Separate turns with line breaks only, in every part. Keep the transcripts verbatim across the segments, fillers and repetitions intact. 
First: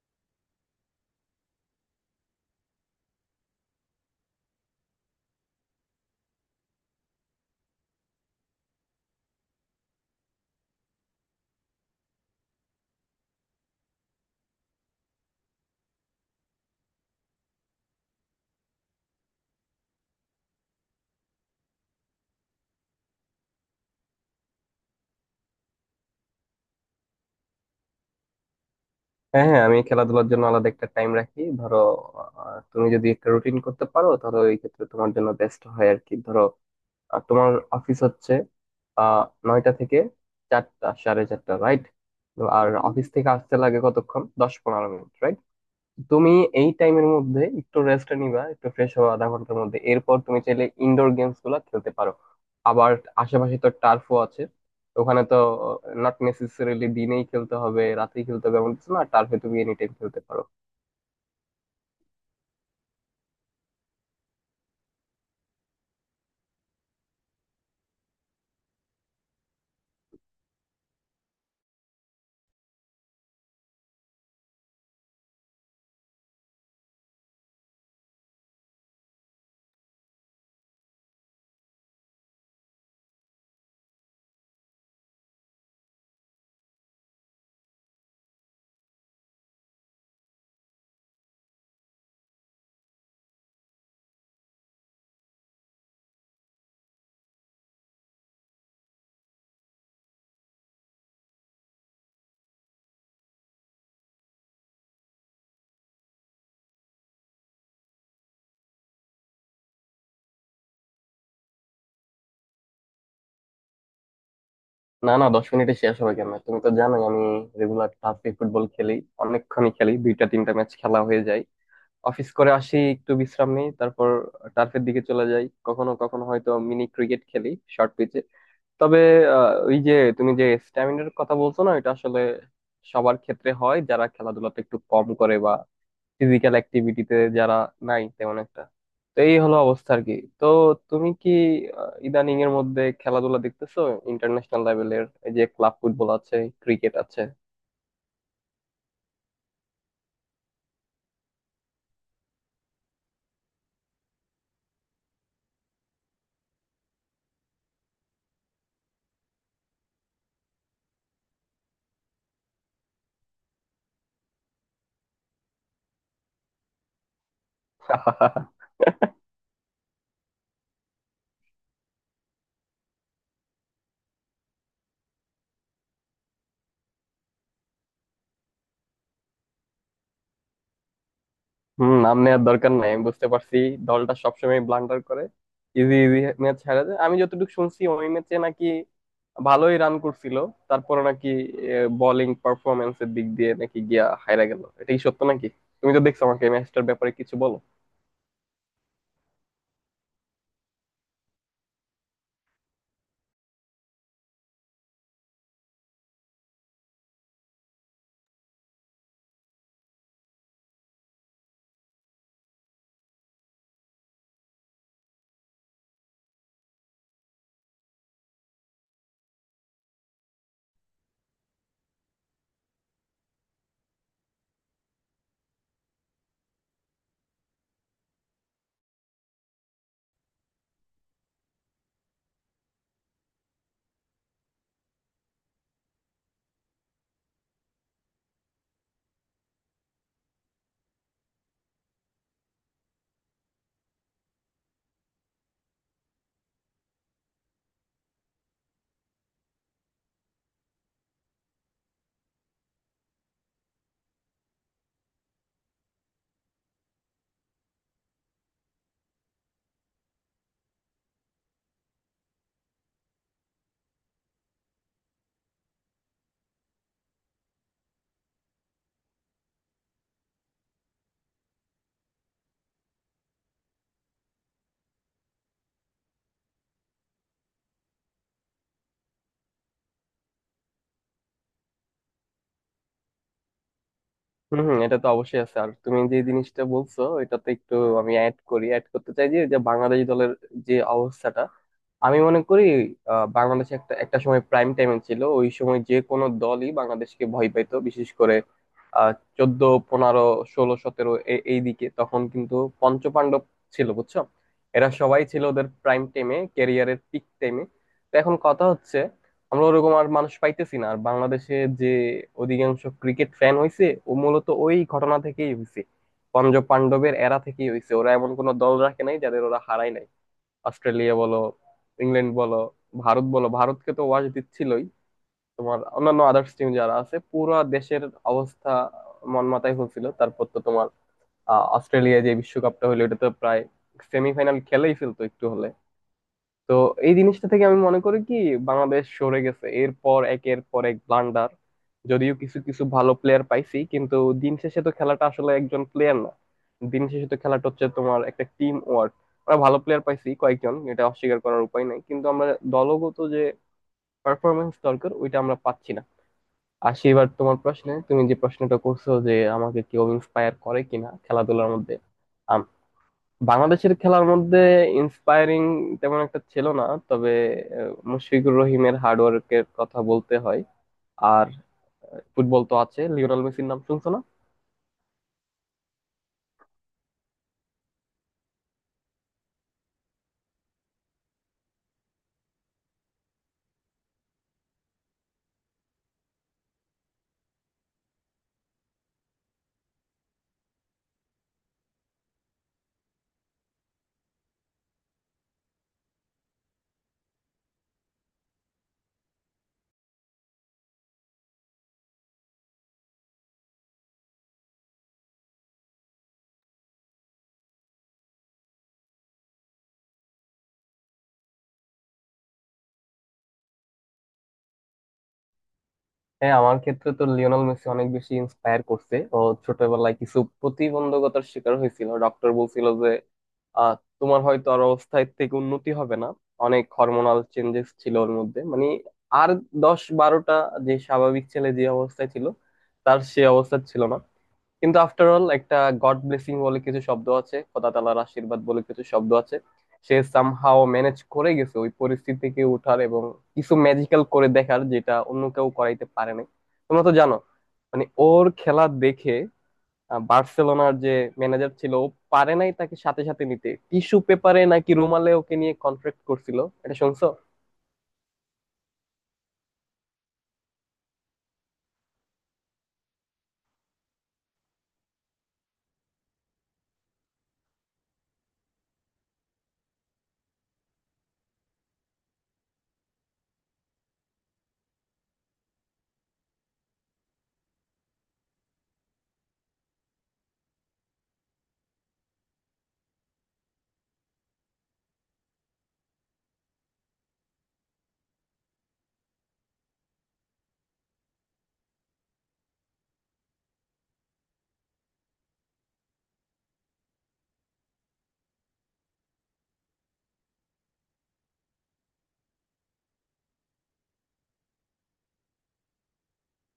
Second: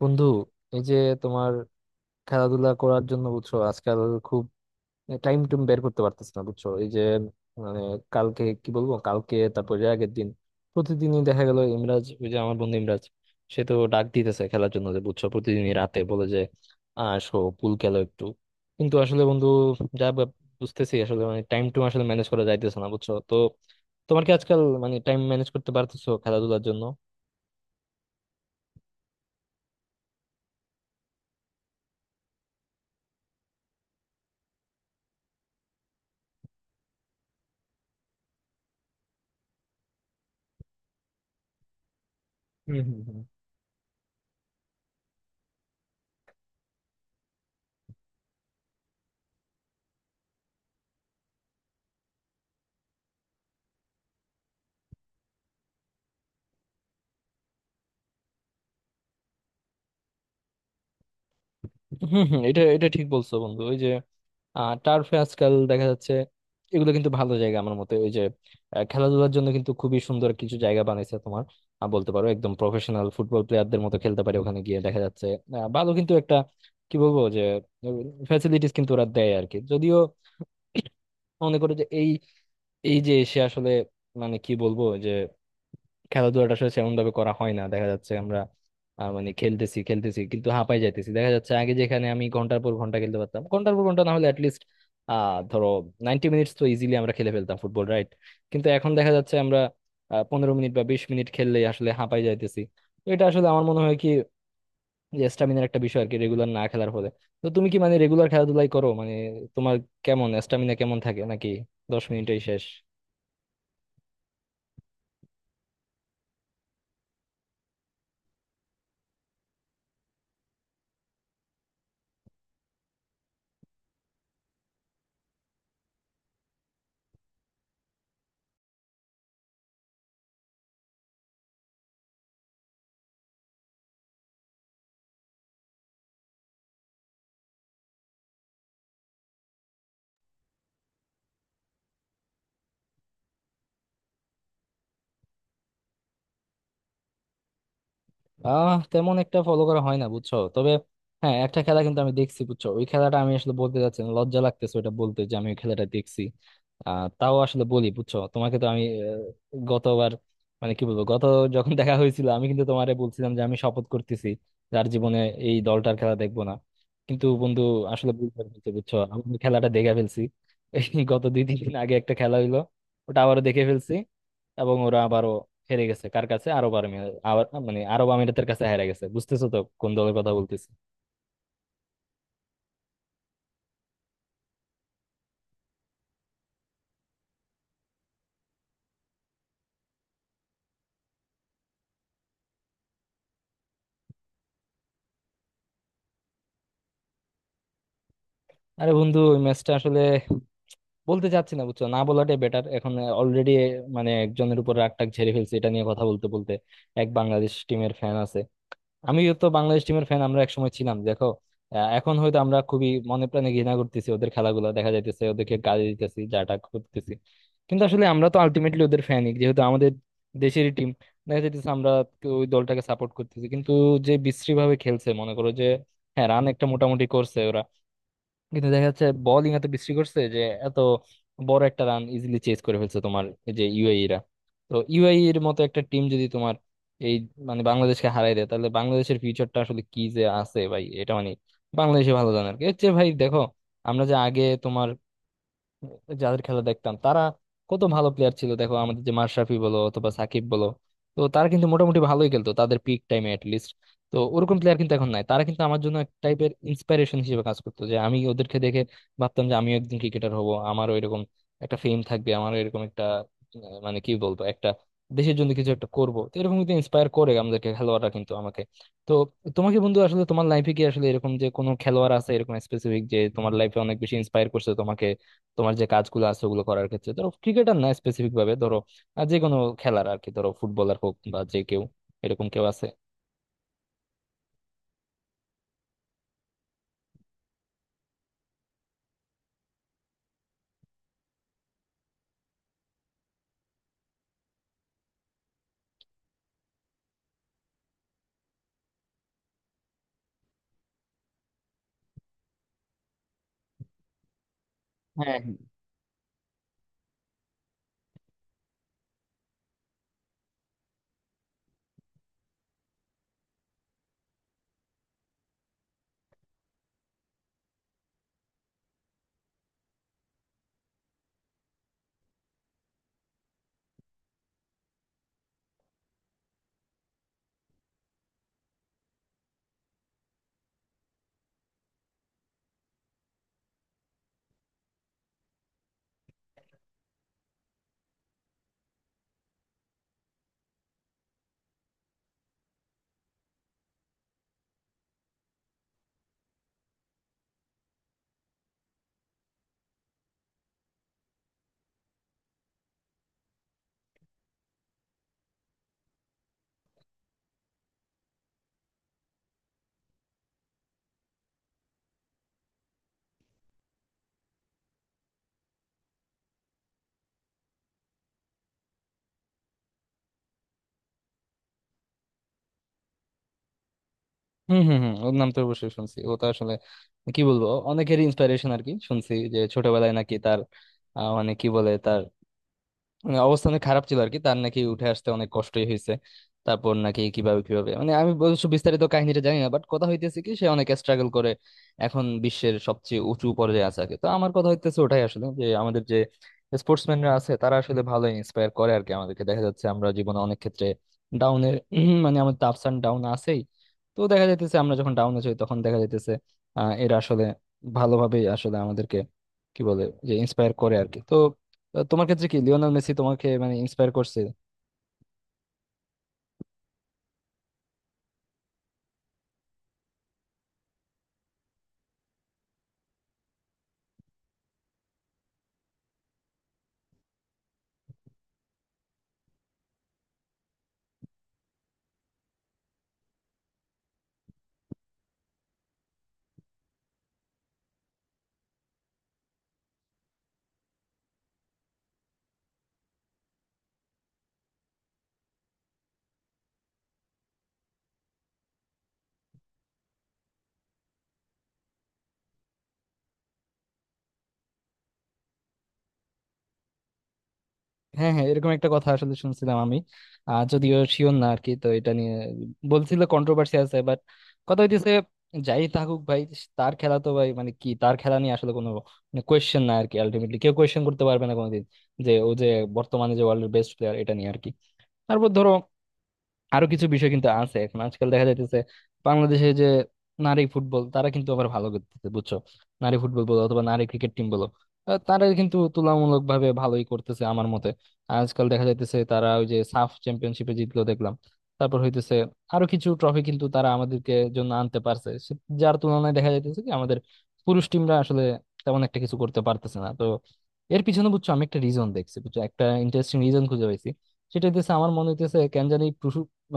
বন্ধু, এই যে তোমার খেলাধুলা করার জন্য বুঝছো আজকাল খুব টাইম টুম বের করতে পারতেছি না, বুঝছো? এই যে মানে কালকে কি বলবো, কালকে তারপর এর আগের দিন প্রতিদিনই দেখা গেল ইমরাজ, ওই যে আমার বন্ধু ইমরাজ, সে তো ডাক দিতেছে খেলার জন্য যে, বুঝছো? প্রতিদিনই রাতে বলে যে, "আহ, "আসো পুল খেলো একটু।" কিন্তু আসলে বন্ধু যা ভাব- বুঝতেছি আসলে মানে টাইম টুম আসলে ম্যানেজ করা যাইতেছে না, বুঝছো? তো তোমার কি আজকাল মানে টাইম ম্যানেজ করতে পারতেছো খেলাধুলার জন্য?
হ্যাঁ, হ্যাঁ, আমি খেলাধুলার জন্য আলাদা একটা টাইম রাখি। ধরো, আহ, তুমি যদি একটা রুটিন করতে পারো তাহলে ওই ক্ষেত্রে তোমার জন্য বেস্ট হয় আর কি। ধরো আহ, তোমার অফিস হচ্ছে আহ নয়টা থেকে চারটা, সাড়ে চারটা, রাইট? আর অফিস থেকে আসতে লাগে কতক্ষণ? দশ পনেরো মিনিট, right? তুমি এই টাইমের মধ্যে একটু রেস্ট নিবা, একটু ফ্রেশ হওয়া আধা ঘন্টার মধ্যে, এরপর তুমি চাইলে ইনডোর গেমস গুলা খেলতে পারো। আবার আশেপাশে তো টার্ফও আছে, ওখানে তো নট নেসেসারিলি দিনেই খেলতে হবে, রাতেই খেলতে হবে এমন কিছু না। টার্ফে তুমি এনি টাইম খেলতে পারো।
হম হম, এটা এটা ঠিক বলছো বন্ধু। ওই যে টার্ফে আজকাল দেখা যাচ্ছে, এগুলো কিন্তু ভালো জায়গা আমার মতে। ওই যে আহ, খেলাধুলার জন্য কিন্তু খুবই সুন্দর কিছু জায়গা বানাইছে তোমার। আহ, বলতে পারো একদম প্রফেশনাল ফুটবল প্লেয়ারদের মতো খেলতে পারে ওখানে গিয়ে দেখা যাচ্ছে। আহ, ভালো কিন্তু একটা, কি বলবো যে, ফ্যাসিলিটিস কিন্তু ওরা দেয় আর কি। যদিও মনে করো যে এই, এই যে সে আসলে মানে কি বলবো যে খেলাধুলাটা আসলে সেমন ভাবে করা হয় না দেখা যাচ্ছে আমরা। আহ, মানে খেলতেছি খেলতেছি কিন্তু হাঁপাই যাইতেছি দেখা যাচ্ছে। আগে যেখানে আমি ঘন্টার পর ঘন্টা খেলতে পারতাম, ঘন্টার পর ঘন্টা না হলে অ্যাটলিস্ট আহ ধরো নাইনটি মিনিটস তো ইজিলি আমরা খেলে ফেলতাম ফুটবল, রাইট? কিন্তু এখন দেখা যাচ্ছে আমরা পনেরো মিনিট বা বিশ মিনিট খেললেই আসলে হাঁপাই যাইতেছি। তো এটা আসলে আমার মনে হয় কি, যে স্টামিনার একটা বিষয় আর কি, রেগুলার না খেলার ফলে। তো তুমি কি মানে রেগুলার খেলাধুলাই করো? মানে তোমার কেমন স্টামিনা কেমন থাকে, নাকি দশ মিনিটেই শেষ?
না, না, দশ মিনিটে শেষ হবে কেন? তুমি তো জানোই আমি রেগুলার টার্ফে ফুটবল খেলি। অনেকক্ষণই খেলি, দুইটা তিনটা ম্যাচ খেলা হয়ে যায়। অফিস করে আসি, একটু বিশ্রাম নেই, তারপর টার্ফের দিকে চলে যাই। কখনো কখনো হয়তো মিনি ক্রিকেট খেলি শর্ট পিচে। তবে আহ, ওই যে, তুমি যে স্ট্যামিনার কথা বলছো না, এটা আসলে সবার ক্ষেত্রে হয় যারা খেলাধুলাতে একটু কম করে বা ফিজিক্যাল অ্যাক্টিভিটিতে যারা নাই তেমন একটা। তো এই হলো অবস্থা আর কি। তো তুমি কি আহ, ইদানিং এর মধ্যে খেলাধুলা দেখতেছো? ইন্টারন্যাশনাল লেভেলের এই যে ক্লাব ফুটবল আছে, ক্রিকেট আছে।
আহ তেমন একটা ফলো করা হয় না, বুঝছো। তবে হ্যাঁ, একটা খেলা কিন্তু আমি দেখছি, বুঝছো। ওই খেলাটা আমি আসলে বলতে যাচ্ছি না, লজ্জা লাগতেছে ওটা বলতে যে আমি ওই খেলাটা দেখছি। আহ তাও আসলে বলি বুঝছো, তোমাকে তো আমি। আহ, গতবার মানে কি বলবো গত যখন দেখা হয়েছিল আমি কিন্তু তোমারে বলছিলাম যে আমি শপথ করতেছি যার জীবনে এই দলটার খেলা দেখবো না। কিন্তু বন্ধু আসলে ভুল করে ফেলছি, বুঝছো। আমি ওই খেলাটা দেখে ফেলছি এই গত দুই তিন দিন আগে। একটা খেলা হইলো, ওটা আবারও দেখে ফেলছি এবং ওরা আবারও হেরে গেছে। কার কাছে? আরব আমিরাত। আবার মানে আরব আমিরাতের কাছে হেরে গেছে। বুঝতেছো তো কোন দলের কথা বলতেছি?
হম, নাম নেওয়ার দরকার নাই, আমি বুঝতে পারছি। দলটা সবসময় ব্লান্ডার করে, ইজি ইজি ম্যাচ হারা যায়। আমি যতটুকু শুনছি ওই ম্যাচে নাকি ভালোই রান করছিল, তারপরে নাকি বোলিং পারফরমেন্স এর দিক দিয়ে নাকি গিয়া হাইরা গেল। এটা কি সত্য নাকি? তুমি তো দেখছো, আমাকে ম্যাচটার ব্যাপারে কিছু বলো।
আরে বন্ধু ওই ম্যাচটা আসলে বলতে চাচ্ছি না, বুঝছো। না বলাটাই বেটার এখন। অলরেডি মানে একজনের উপর রাগ টাগ ঝেড়ে ফেলছে এটা নিয়ে কথা বলতে বলতে। এক বাংলাদেশ টিমের ফ্যান আছে, আমিও তো বাংলাদেশ টিমের ফ্যান, আমরা একসময় ছিলাম দেখো। আহ, এখন হয়তো আমরা খুবই মনে প্রাণে ঘৃণা করতেছি ওদের, খেলাগুলো দেখা যাইতেছে ওদেরকে গালি দিতেছি যাটা করতেছি। কিন্তু আসলে আমরা তো আলটিমেটলি ওদের ফ্যানই, যেহেতু আমাদের দেশেরই টিম। দেখা যাইতেছে আমরা তো ওই দলটাকে সাপোর্ট করতেছি, কিন্তু যে বিশ্রী ভাবে খেলছে মনে করো যে, হ্যাঁ রান একটা মোটামুটি করছে ওরা কিন্তু দেখা যাচ্ছে বোলিং এত বিশ্রী করছে যে এত বড় একটা রান ইজিলি চেজ করে ফেলছে তোমার এই যে ইউএই রা। তো ইউএই এর মতো একটা টিম যদি তোমার এই মানে বাংলাদেশকে হারাই দেয়, তাহলে বাংলাদেশের ফিউচারটা আসলে কি যে আছে ভাই, এটা মানে বাংলাদেশে ভালো জানার কি হচ্ছে ভাই দেখো। আমরা যে আগে তোমার যাদের খেলা দেখতাম তারা কত ভালো প্লেয়ার ছিল দেখো, আমাদের যে মাশরাফি বলো অথবা সাকিব বলো, তো তারা কিন্তু মোটামুটি ভালোই খেলতো তাদের পিক টাইমে লিস্ট। তো ওরকম প্লেয়ার কিন্তু এখন নাই। তারা কিন্তু আমার জন্য এক টাইপের ইন্সপিরেশন হিসেবে কাজ করতো, যে আমি ওদেরকে দেখে ভাবতাম যে আমিও একদিন ক্রিকেটার হব, আমারও এরকম একটা ফেম থাকবে, আমারও এরকম একটা, আহ, মানে কি বলবো, একটা দেশের জন্য কিছু একটা করবো। তো এরকম কিন্তু ইন্সপায়ার করে আমাদেরকে খেলোয়াড়রা কিন্তু আমাকে। তো তোমাকে বন্ধু আসলে তোমার লাইফে কি আসলে এরকম যে কোনো খেলোয়াড় আছে, এরকম স্পেসিফিক যে তোমার লাইফে অনেক বেশি ইন্সপায়ার করছে তোমাকে, তোমার যে কাজগুলো আছে ওগুলো করার ক্ষেত্রে? ধরো ক্রিকেটার না, স্পেসিফিক ভাবে ধরো আহ, যে কোনো খেলার আর কি, ধরো ফুটবলার হোক বা যে কেউ, এরকম কেউ আছে?
হম, হম, এটা তো অবশ্যই আছে। আর তুমি যে জিনিসটা বলছো এটাতে একটু আমি অ্যাড করি, অ্যাড করতে চাই যে যে বাংলাদেশ দলের যে অবস্থাটা, আমি মনে করি, আহ, বাংলাদেশে একটা একটা সময় প্রাইম টাইমে ছিল। ওই সময় যে কোনো দলই বাংলাদেশকে ভয় পাইতো, বিশেষ করে আহ চোদ্দ, পনেরো, ষোলো, সতেরো, এই দিকে। তখন কিন্তু পঞ্চপাণ্ডব ছিল, বুঝছো। এরা সবাই
হ্যাঁ,
ছিল ওদের প্রাইম টাইমে, ক্যারিয়ারের পিক টাইমে। তো এখন কথা হচ্ছে, আমরা ওরকম আর মানুষ পাইতেছি না আর। বাংলাদেশে যে অধিকাংশ ক্রিকেট ফ্যান হইছে ও মূলত ওই ঘটনা থেকেই হইছে, পঞ্চ পাণ্ডবের এরা থেকেই হইছে। ওরা এমন কোনো দল রাখে নাই যাদের ওরা হারায় নাই। অস্ট্রেলিয়া বলো, ইংল্যান্ড বলো, ভারত বলো, ভারতকে তো ওয়াশ দিচ্ছিলই, তোমার অন্যান্য আদার্স টিম যারা আছে, পুরো দেশের অবস্থা মন মাতায় হয়েছিল। তারপর তো তোমার আহ, অস্ট্রেলিয়ায় যে বিশ্বকাপটা হলো এটা তো প্রায় সেমিফাইনাল খেলেই ফেলতো একটু হলে। তো এই জিনিসটা থেকে আমি মনে করি কি বাংলাদেশ সরে গেছে, এরপর একের পর এক ব্লান্ডার। যদিও কিছু কিছু ভালো প্লেয়ার পাইছি, কিন্তু দিন শেষে তো খেলাটা আসলে একজন প্লেয়ার না, দিন শেষে তো খেলাটা হচ্ছে তোমার একটা টিম ওয়ার্ক। আমরা ভালো প্লেয়ার পাইছি কয়েকজন, এটা অস্বীকার করার উপায় নাই, কিন্তু আমরা দলগত যে পারফরমেন্স দরকার ওইটা আমরা পাচ্ছি না। আর সেবার তোমার প্রশ্নে, তুমি যে প্রশ্নটা করছো যে আমাকে কেউ ইন্সপায়ার করে কিনা খেলাধুলার মধ্যে, বাংলাদেশের খেলার মধ্যে ইন্সপায়ারিং তেমন একটা ছিল না। তবে আহ, মুশফিকুর রহিমের হার্ডওয়ার্কের কথা বলতে হয়। আর আহ, ফুটবল তো আছে, লিওনেল মেসির নাম শুনছো না।
হম হম হম, ওর নাম তো অবশ্যই শুনছি। ও তো আসলে কি বলবো অনেকেরই ইন্সপিরেশন আর কি। শুনছি যে ছোটবেলায় নাকি তার, আহ, মানে কি বলে, তার মানে অবস্থা অনেক খারাপ ছিল আর কি, তার নাকি উঠে আসতে অনেক কষ্টই হয়েছে। তারপর নাকি কিভাবে কিভাবে মানে আমি অবশ্য বিস্তারিত কাহিনীটা জানি না, বাট কথা হইতেছে কি সে অনেক স্ট্রাগল করে এখন বিশ্বের সবচেয়ে উঁচু পর্যায়ে আছে আর কি। তো আমার কথা হইতেছে ওটাই আসলে, যে আমাদের যে স্পোর্টসম্যানরা আছে তারা আসলে ভালো ইন্সপায়ার করে আর কি আমাদেরকে। দেখা যাচ্ছে আমরা জীবনে অনেক ক্ষেত্রে ডাউনের মানে আমাদের আপস অ্যান্ড ডাউন আছেই। তো দেখা যাইতেছে আমরা যখন ডাউনে যাই তখন দেখা যাইতেছে আহ এরা আসলে ভালোভাবেই আসলে আমাদেরকে কি বলে যে ইন্সপায়ার করে আর কি। তো তো তোমার ক্ষেত্রে কি লিওনেল মেসি তোমাকে মানে ইন্সপায়ার করছে?
হ্যাঁ, আমার ক্ষেত্রে তো লিওনেল মেসি অনেক বেশি ইন্সপায়ার করছে। ও ছোটবেলায় কিছু প্রতিবন্ধকতার শিকার হয়েছিল, ডক্টর বলছিল যে আহ তোমার হয়তো আর অবস্থায় থেকে উন্নতি হবে না। অনেক হরমোনাল চেঞ্জেস ছিল ওর মধ্যে, মানে আর দশ বারোটা যে স্বাভাবিক ছেলে যে অবস্থায় ছিল, তার সে অবস্থা ছিল না। কিন্তু আফটার অল একটা গড ব্লেসিং বলে কিছু শব্দ আছে, খোদা তাআলার আশীর্বাদ বলে কিছু শব্দ আছে। সে সামহাও ম্যানেজ করে গেছে ওই পরিস্থিতি থেকে ওঠার এবং কিছু ম্যাজিক্যাল করে দেখার, যেটা অন্য কেউ করাইতে পারে নাই। তোমরা তো জানো মানে ওর খেলা দেখে। আহ, বার্সেলোনার যে ম্যানেজার ছিল, ও পারে নাই তাকে সাথে সাথে নিতে, টিস্যু পেপারে নাকি রুমালে ওকে নিয়ে কন্ট্রাক্ট করছিল। এটা শুনছো?
হ্যাঁ হ্যাঁ, এরকম একটা কথা আসলে শুনছিলাম আমি। আহ যদিও শিওর না আর কি, তো এটা নিয়ে বলছিল কন্ট্রোভার্সি আছে। বাট কথা হইতেছে যাই থাকুক ভাই, তার খেলা তো ভাই মানে কি তার খেলা নিয়ে আসলে কোনো মানে কোয়েশ্চেন না আর কি। আলটিমেটলি কেউ কোয়েশ্চেন করতে পারবে না কোনোদিন যে ও যে বর্তমানে যে ওয়ার্ল্ডের বেস্ট প্লেয়ার, এটা নিয়ে আর কি। তারপর ধরো আরো কিছু বিষয় কিন্তু আছে এখন আজকাল দেখা যাইতেছে। বাংলাদেশে যে নারী ফুটবল, তারা কিন্তু আবার ভালো করতেছে, বুঝছো। নারী ফুটবল বলো অথবা নারী ক্রিকেট টিম বলো, আহ, তারা কিন্তু তুলনামূলক ভাবে ভালোই করতেছে আমার মতে। আজকাল দেখা যাইতেছে তারা ওই যে সাফ চ্যাম্পিয়নশিপে জিতলো দেখলাম। তারপর হইতেছে আরো কিছু ট্রফি কিন্তু তারা আমাদেরকে জন্য আনতে পারছে। সে- যার তুলনায় দেখা যাইতেছে কি আমাদের পুরুষ টিমরা আসলে তেমন একটা কিছু করতে পারতেছে না। তো এর পিছনে, বুঝছো, আমি একটা রিজন দেখছি, বুঝছো, একটা ইন্টারেস্টিং রিজন খুঁজে পাইছি। সেটা হইতেছে আমার মনে হইতেছে কেন জানি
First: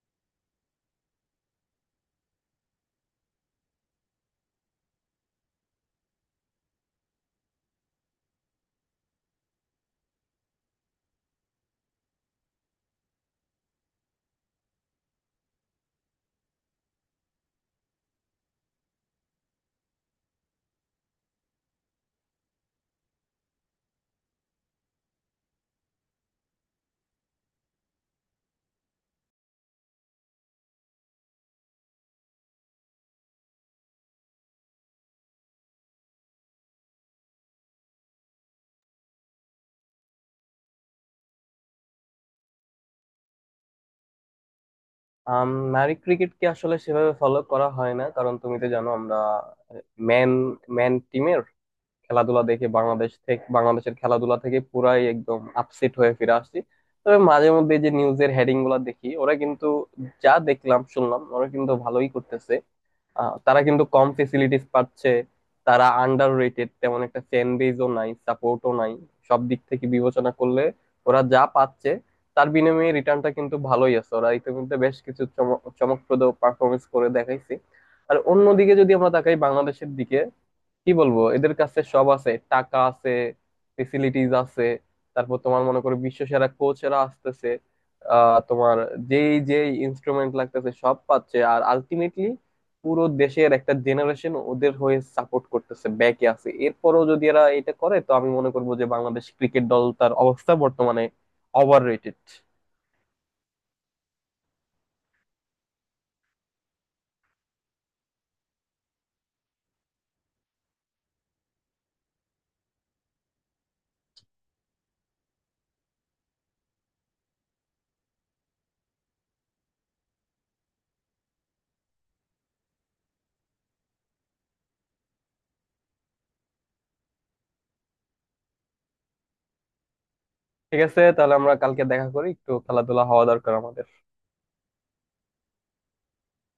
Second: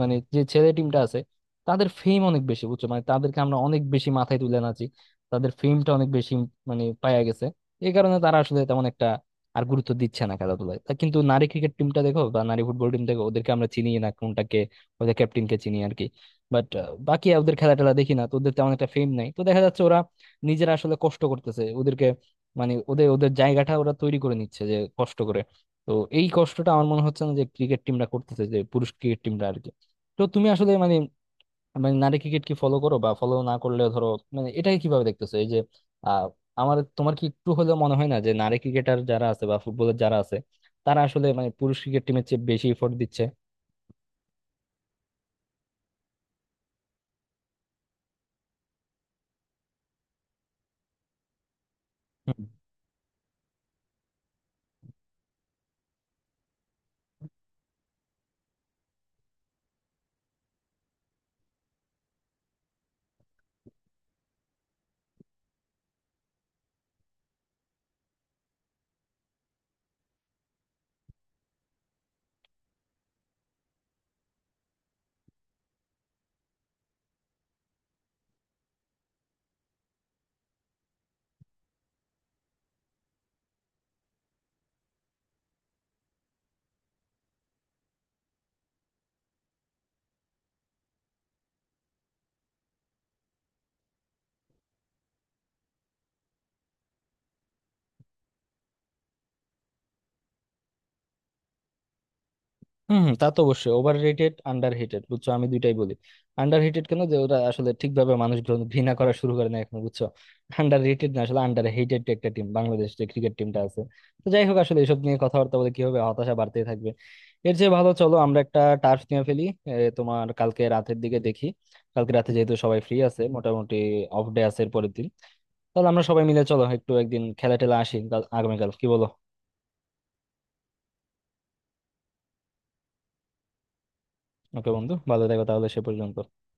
মানে যে ছেলে টিমটা আছে তাদের ফেম অনেক বেশি, বুঝছো। মানে তাদেরকে আমরা অনেক বেশি মাথায় তুলে নাচি, তাদের ফেমটা অনেক বেশি, মানে পায়া গেছে। এই কারণে তারা আসলে তেমন একটা আর গুরুত্ব দিচ্ছে না খেলাধুলায়। তা কিন্তু নারী ক্রিকেট টিমটা দেখো বা নারী ফুটবল টিম দেখো, ওদেরকে আমরা চিনি না কোনটাকে, ওদের ক্যাপ্টেনকে চিনি আর কি। বাট বাকি ওদের খেলা টেলা দেখি না, তো ওদের তেমন একটা ফেম নাই, তো দেখা যাচ্ছে ওরা নিজেরা আসলে কষ্ট করতেছে। ওদেরকে মানে ওদের ওদের জায়গাটা ওরা তৈরি করে নিচ্ছে যে কষ্ট করে। তো এই কষ্টটা আমার মনে হচ্ছে না যে ক্রিকেট টিমটা করতেছে, যে পুরুষ ক্রিকেট টিমটা আর কি। তো তুমি আসলে মানে, মানে নারী ক্রিকেট কি ফলো করো বা ফলো না করলে ধরো মানে এটাকে কিভাবে দেখতেছো এই যে, আহ আমার তোমার কি একটু হলেও মনে হয় না যে নারী ক্রিকেটার যারা আছে বা ফুটবলার যারা আছে তারা আসলে মানে পুরুষ ক্রিকেট টিমের চেয়ে বেশি এফোর্ট দিচ্ছে?
আম, নারী ক্রিকেটকে আসলে সেভাবে ফলো করা হয় না, কারণ তুমি তো জানো আমরা ম্যান ম্যান টিমের খেলাধুলা দেখে বাংলাদেশ থেকে, বাংলাদেশের খেলাধুলা থেকে পুরাই একদম আপসেট হয়ে ফিরে আসছি। তবে মাঝে মধ্যে যে নিউজের হেডিং গুলা দেখি, ওরা কিন্তু যা দেখলাম শুনলাম ওরা কিন্তু ভালোই করতেছে। আহ, তারা কিন্তু কম ফেসিলিটিস পাচ্ছে, তারা আন্ডার রেটেড, তেমন একটা ফ্যান বেজও নাই, সাপোর্টও নাই। সব দিক থেকে বিবেচনা করলে ওরা যা পাচ্ছে তার বিনিময়ে রিটার্নটা কিন্তু ভালোই আছে। ওরা ইতিমধ্যে বেশ কিছু চমক- চমকপ্রদ পারফরমেন্স করে দেখাইছে। আর অন্যদিকে যদি আমরা তাকাই বাংলাদেশের দিকে, কি বলবো, এদের কাছে সব আছে, টাকা আছে, ফেসিলিটিস আছে, তারপর তোমার মনে করো বিশ্বসেরা কোচেরা আসতেছে, আহ তোমার যেই যেই ইনস্ট্রুমেন্ট লাগতেছে সব পাচ্ছে, আর আলটিমেটলি পুরো দেশের একটা জেনারেশন ওদের হয়ে সাপোর্ট করতেছে, ব্যাকে আছে। এরপরও যদি এরা এটা করে তো আমি মনে করবো যে বাংলাদেশ ক্রিকেট দল তার অবস্থা বর্তমানে ওভার রেটেড।
হম হম, তা তো অবশ্যই ওভার রেটেড, আন্ডার রেটেড, বুঝছো আমি দুইটাই বলি। আন্ডার রেটেড কেন যে ওরা আসলে ঠিকভাবে মানুষ গ্রহণ- ঘৃণা করা শুরু করে না এখন, বুঝছো। আন্ডার রেটেড না আসলে আন্ডার হেটেড একটা টিম বাংলাদেশ যে ক্রিকেট টিমটা আছে। তো যাই হোক আসলে এসব নিয়ে কথাবার্তা বলে কি হবে, হতাশা বাড়তেই থাকবে। এর চেয়ে ভালো চলো আমরা একটা টার্ফ নিয়ে ফেলি। এ, তোমার কালকে রাতের দিকে দেখি, কালকে রাতে যেহেতু সবাই ফ্রি আছে মোটামুটি, অফ ডে আছে এর পরের দিন, তাহলে আমরা সবাই মিলে চলো একটু একদিন খেলা টেলা আসি কাল- আগামীকাল, কি বলো?
ঠিক আছে, তাহলে আমরা কালকে দেখা করি, একটু খেলাধুলা হওয়া দরকার আমাদের।
ওকে বন্ধু, ভালো থেকো তাহলে সে পর্যন্ত।